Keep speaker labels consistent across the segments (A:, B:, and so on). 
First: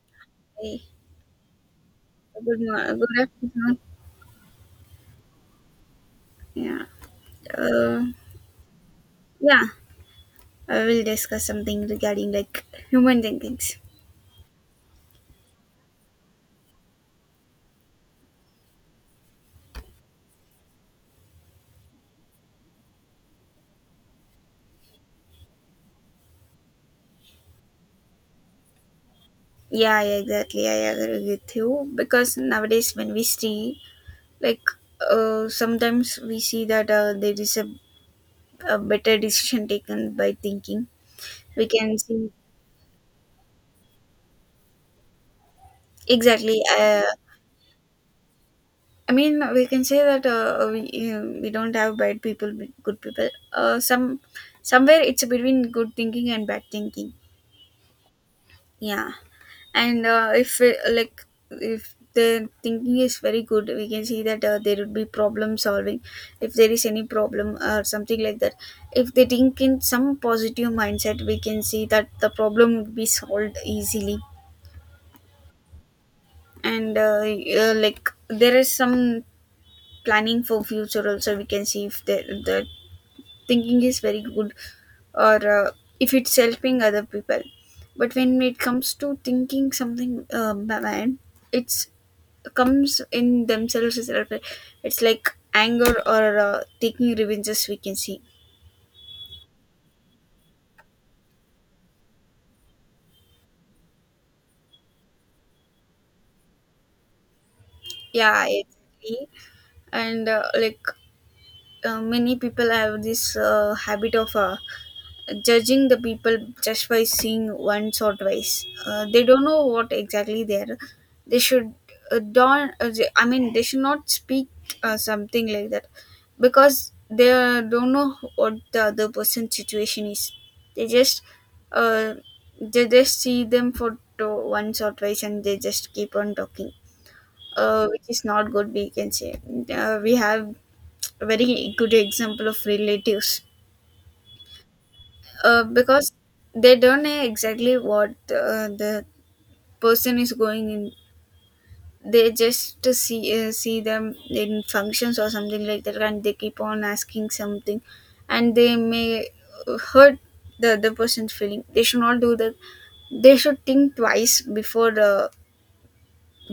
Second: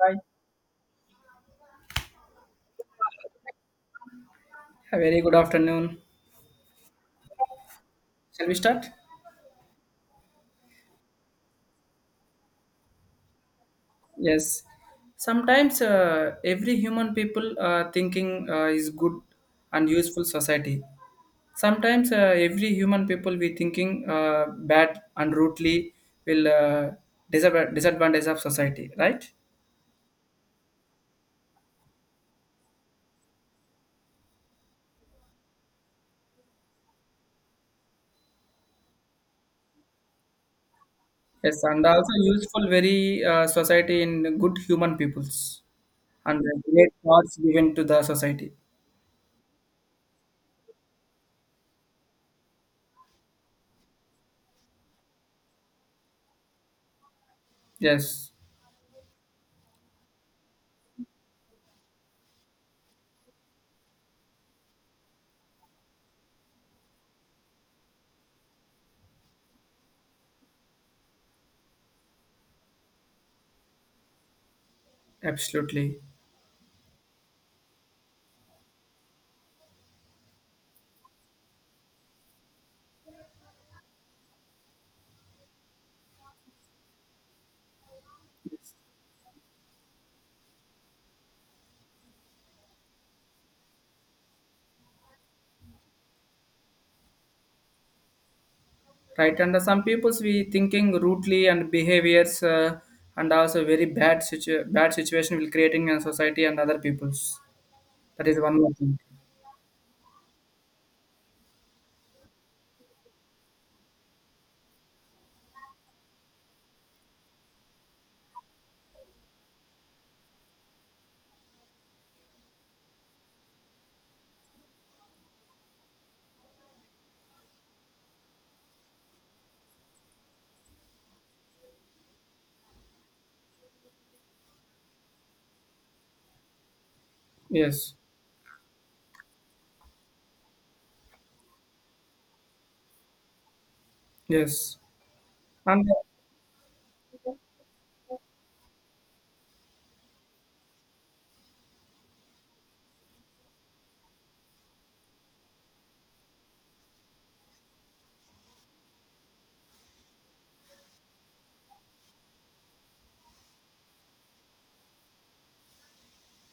A: Hi.
B: Hey, good morning. Good afternoon.
A: A very good afternoon.
B: Yeah. Uh,
A: Shall we start?
B: yeah. I will discuss something regarding like human thinkings.
A: Yes. Sometimes every human people thinking is good and useful society. Sometimes every human people we thinking bad and rudely will disadvantage of society, right?
B: Yeah, yeah, exactly. I agree with you because nowadays when we see like sometimes we see that there is a better decision taken by thinking.
A: Yes,
B: We
A: and
B: can
A: also
B: see
A: useful very society in good human peoples and
B: exactly.
A: great thoughts given to the society.
B: I mean, we can say that we don't have bad people, good people. Somewhere it's between good thinking and bad thinking.
A: Yes,
B: Yeah, and if it, like if their thinking is very good, we can see that there would be problem solving. If there is any problem or something like that, if they think in some positive mindset, we can see that the problem would be solved easily.
A: absolutely.
B: And like there is some planning for future also. We can see if there the thinking is very good or if it's helping other people, but when it comes to thinking something bad, it's comes in themselves itself. It's like anger or taking revenges, we can see.
A: Right and some people's we thinking rudely and behaviors and also very bad bad situation will creating in society and other people's, that is
B: Yeah,
A: one more thing.
B: exactly. And like many people have this habit of judging the people just by seeing once or twice. They don't know what exactly they are. They should don't. They- I mean, they should not speak something like that because they don't know what the other person's situation is. They just uh, they just see them for to once or twice, and they just keep on talking.
A: Yes,
B: Which is not good. We can say we have a very good example of relatives,
A: yes, and
B: because they don't know exactly what the person is going in. They just to see see them in functions or something like that, and they keep on asking something, and they may hurt the other person's feeling. They should not do that. They should think twice before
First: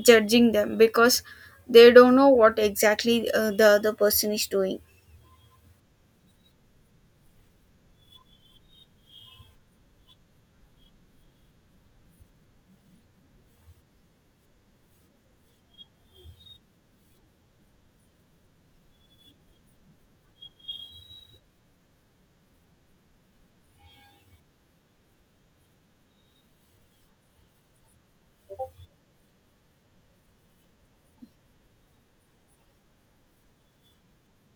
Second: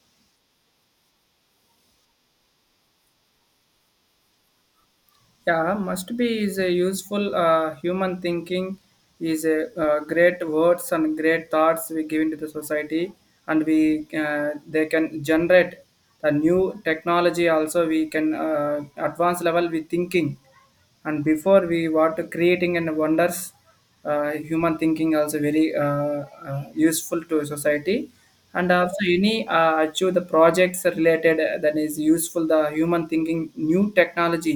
B: judging them, because they don't know what exactly the other person is doing.
A: yeah, must be is a useful human thinking is a great words and great thoughts we give into the society. And we they can generate the new technology also. We can advanced level we thinking and before we what creating and wonders, human thinking also very useful to society. And also any achieve the projects related that is useful the human thinking new technology.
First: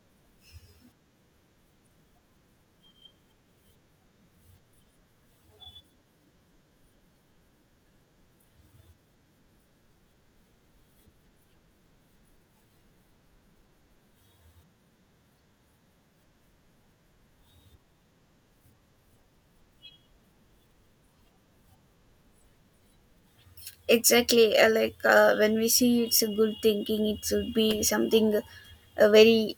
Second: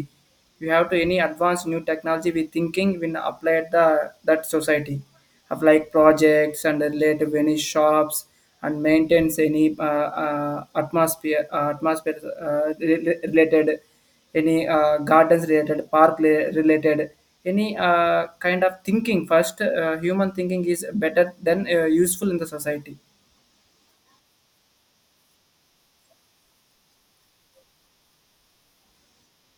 A: We have to any advanced new technology we thinking when applied the that society of like projects and related any shops and maintains any atmosphere atmosphere related any gardens related park related any kind of thinking first human thinking is better than useful in the society.
B: Exactly. Like when we see it's a good thinking, it should be something very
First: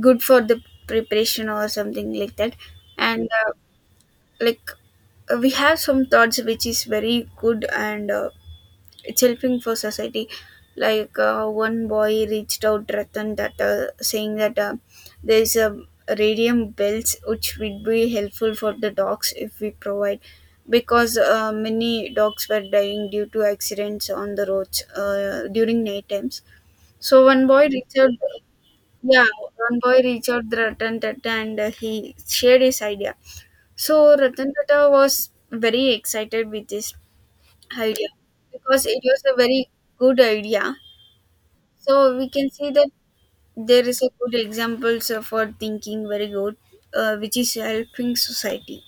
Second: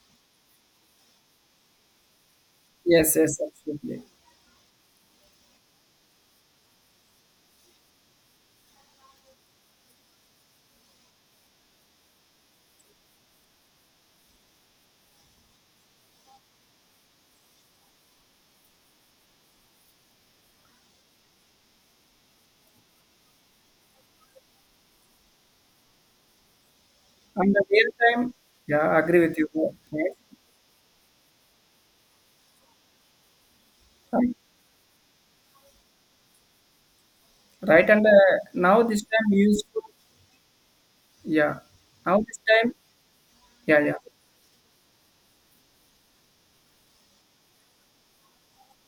B: good for the preparation or something like that.
A: Yes,
B: And
A: yes, absolutely.
B: like we have some thoughts which is very good, and it's helping for society. Like one boy reached out Ratan that saying that there is a radium belts which would be helpful for the dogs if we provide, because many dogs were dying due to accidents on the roads during night times, so one
A: And the
B: boy
A: real
B: reached out.
A: time, yeah, I agree
B: Yeah,
A: with you.
B: one boy
A: Right.
B: reached out the Ratan Tata, and he shared his idea. So
A: Um,
B: Ratan Tata was very excited with this
A: right and
B: idea
A: now
B: because it
A: this
B: was
A: time
B: a very
A: useful.
B: good idea.
A: Yeah,
B: So
A: now
B: we
A: this
B: can see
A: time.
B: that
A: Yeah,
B: there
A: yeah.
B: is a good examples of for thinking very good, which is helping society.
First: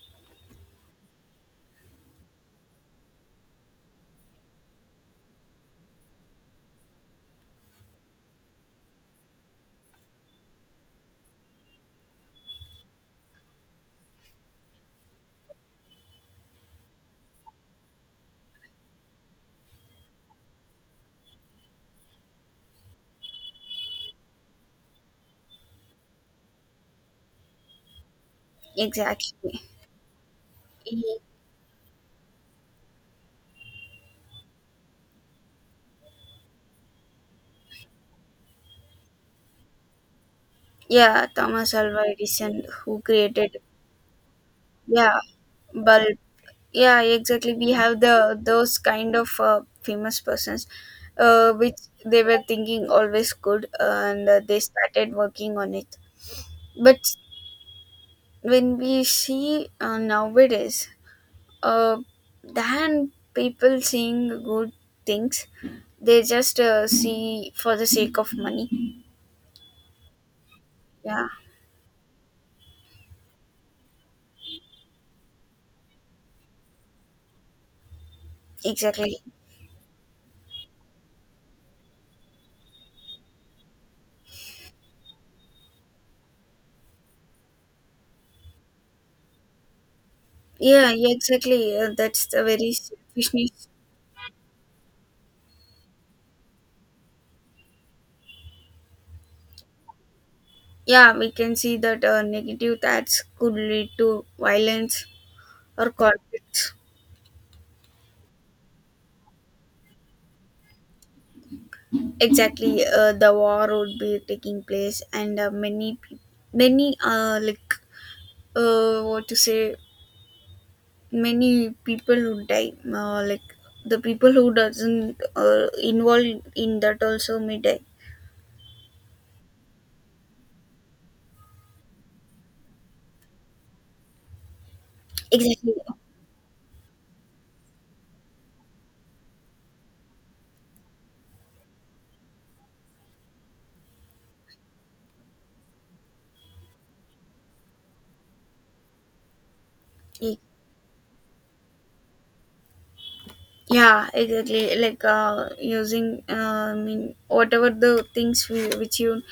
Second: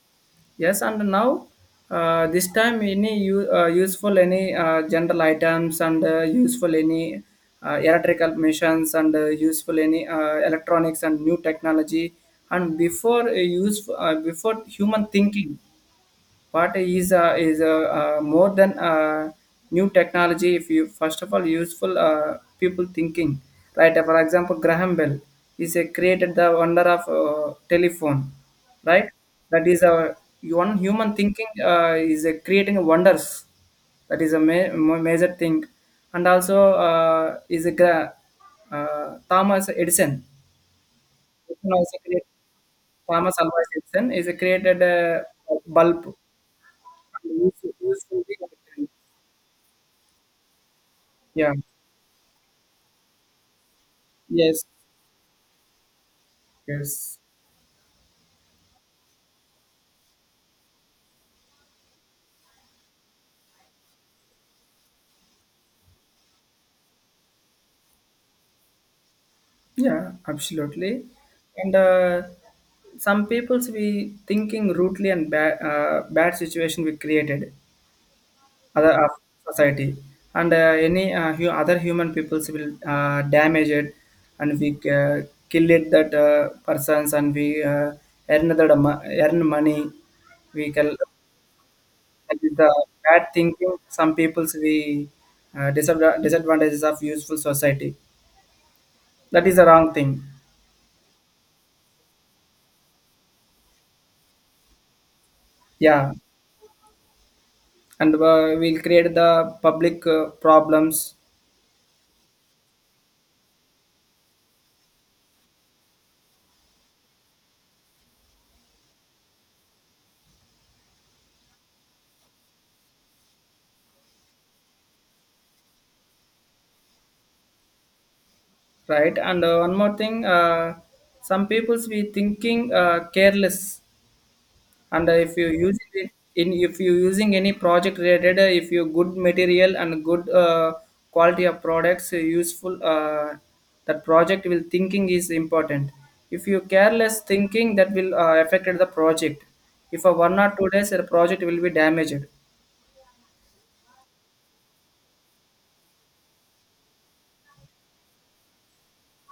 A: Yes, and now this time any useful any general items and useful any electrical machines and useful any electronics and new technology. And before use before human thinking what is more than new technology if you first of all useful people thinking, right. For example, Graham Bell is a created the wonder of telephone, right.
B: Exactly.
A: That is a one human
B: He-
A: thinking is a creating wonders. That is a major thing. And also uh, is a uh, Thomas Edison.
B: Yeah,
A: Edison
B: Thomas
A: also
B: Alva
A: created.
B: Edison who
A: Thomas Alva
B: created,
A: Edison is a created
B: yeah,
A: a bulb.
B: bulb. Yeah, exactly. We
A: Useful,
B: have
A: useful
B: the those
A: content.
B: kind of famous persons,
A: Yeah.
B: which they were thinking always good, and they
A: Yes.
B: started working on it. But
A: Yes.
B: when we see nowadays uh, than people seeing good things. They just see for the sake of money.
A: Yeah. Absolutely.
B: Yeah,
A: And some people's we thinking rudely and bad situation we created other of
B: exactly.
A: society. And any other human peoples will damage it. And we uh, kill it that persons and we earn that earn money, we can.
B: Yeah, yeah, exactly. That's
A: And
B: the
A: with
B: very
A: the bad
B: selfishness.
A: thinking, some people's we disadvantages of useful society. That is the wrong thing.
B: Yeah, we can see that negative ads could lead to violence or
A: Yeah,
B: conflicts.
A: and we'll create the public problems,
B: Exactly, the war would be taking place, and many, peop- many, like, what to say, many people who die like the people who doesn't involved in that also may die.
A: right? And one more thing, some people's we thinking careless and if you
B: Exactly.
A: use it in if you using any project related if you good material and good quality of products useful that project will thinking is important. If you careless thinking that will affected the project, if a
B: Y-
A: one or two days your project will be damaged.
B: yeah, exactly. Like using I mean whatever the things we, which you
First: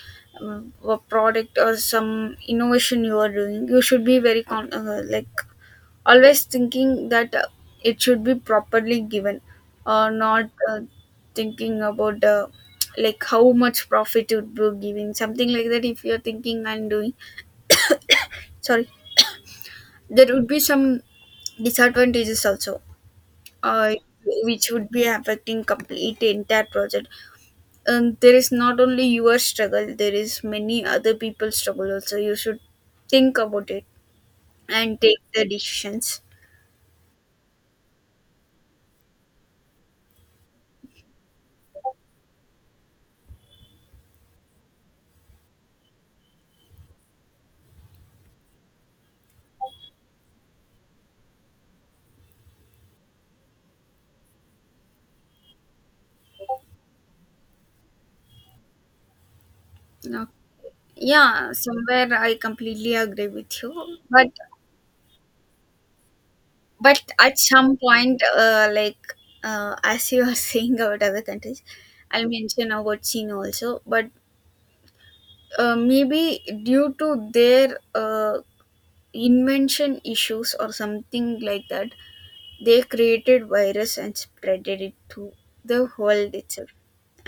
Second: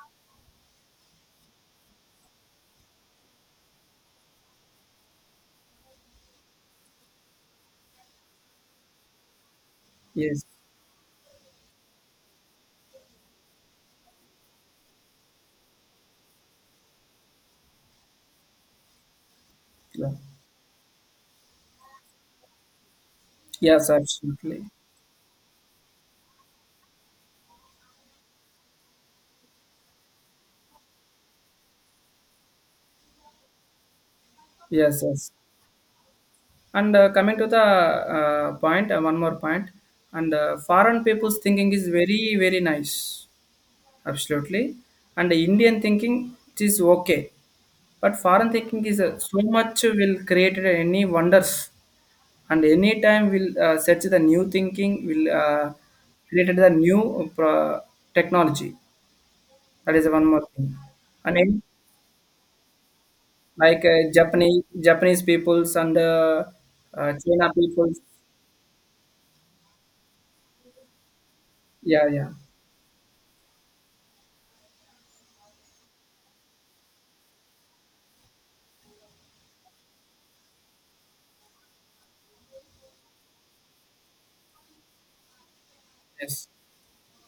B: uh, a product or some innovation you are doing, you should be very like always thinking that it should be properly given or
A: Yes,
B: not, thinking about like how much profit it would be giving something like that. If you're thinking and doing, sorry,
A: yeah.
B: there would be some disadvantages also,
A: Yes,
B: uh,
A: absolutely.
B: which would be affecting complete entire project. And there is not only your struggle, there is many other people's struggle also, you should think about it and
A: Yes,
B: take
A: yes,
B: the decisions.
A: and coming to the point, one more point. And foreign people's thinking is very, very nice. Absolutely. And the Indian thinking it is okay. But foreign thinking is so much will create any wonders. And any time we'll search the new thinking, will create the new technology. That is
B: Okay.
A: one more thing. And
B: Yeah,
A: then,
B: somewhere I completely agree with
A: like
B: you. But
A: Japanese peoples and
B: but at
A: China
B: some
A: peoples.
B: point, like as you are saying about other countries,
A: Yeah,
B: I'll
A: yeah.
B: mention about China also. But maybe due to their invention issues or something like that, they created virus and spreaded it to the world
A: Yes,
B: itself.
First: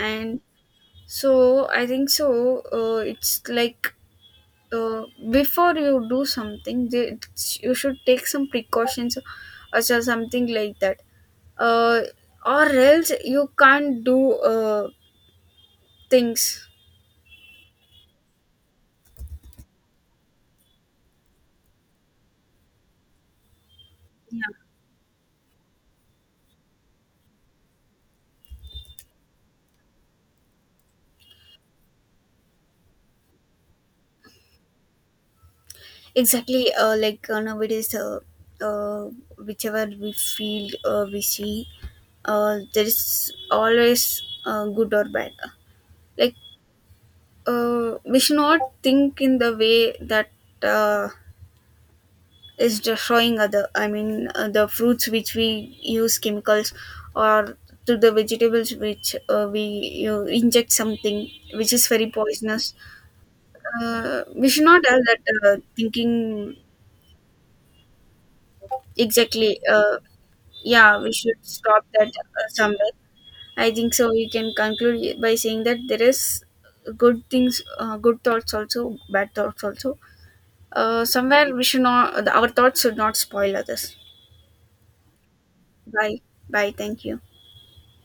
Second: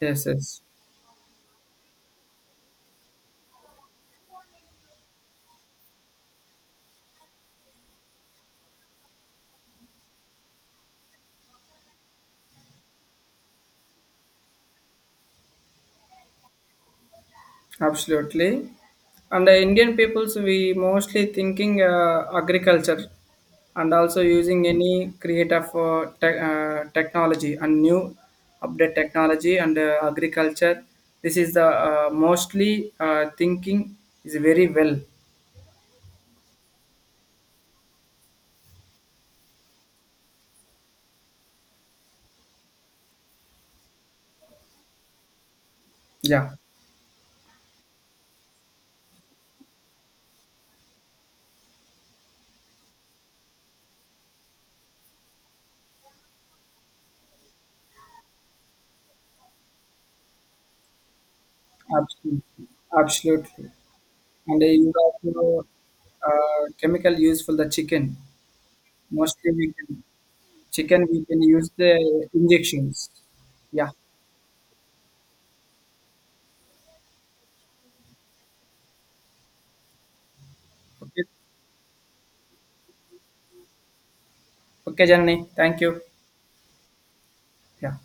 A: yes, yes.
B: so I think so. It's like uh, before you do something you should take some precautions or something like that, uh, or else you can't do uh, things.
A: Absolutely. And the Indian peoples, we mostly thinking agriculture and also using
B: Yeah.
A: any creative technology and new update technology and agriculture. This is the mostly thinking is very well.
B: Exactly. Like nowadays uh, whichever we feel, we see there is always good or bad. Like
A: Yeah,
B: we should not think in the way that uh, is destroying other, I mean the fruits which we use chemicals or to the vegetables which we you inject something which is very
A: absolutely.
B: poisonous.
A: Absolutely.
B: We
A: And
B: should not
A: you
B: have
A: got
B: that
A: you know,
B: thinking.
A: chemical use for the chicken. Mostly
B: Exactly.
A: we can,
B: Yeah,
A: chicken
B: we
A: we
B: should
A: can use
B: stop that
A: the
B: somewhere.
A: injections.
B: I
A: Yeah.
B: think so we can conclude by saying that there is good things, good thoughts also, bad thoughts also.
A: Okay.
B: Somewhere we should not, our thoughts should not spoil others.
A: Okay, Janani, thank you.
B: Bye. Bye, thank you.
A: Yeah.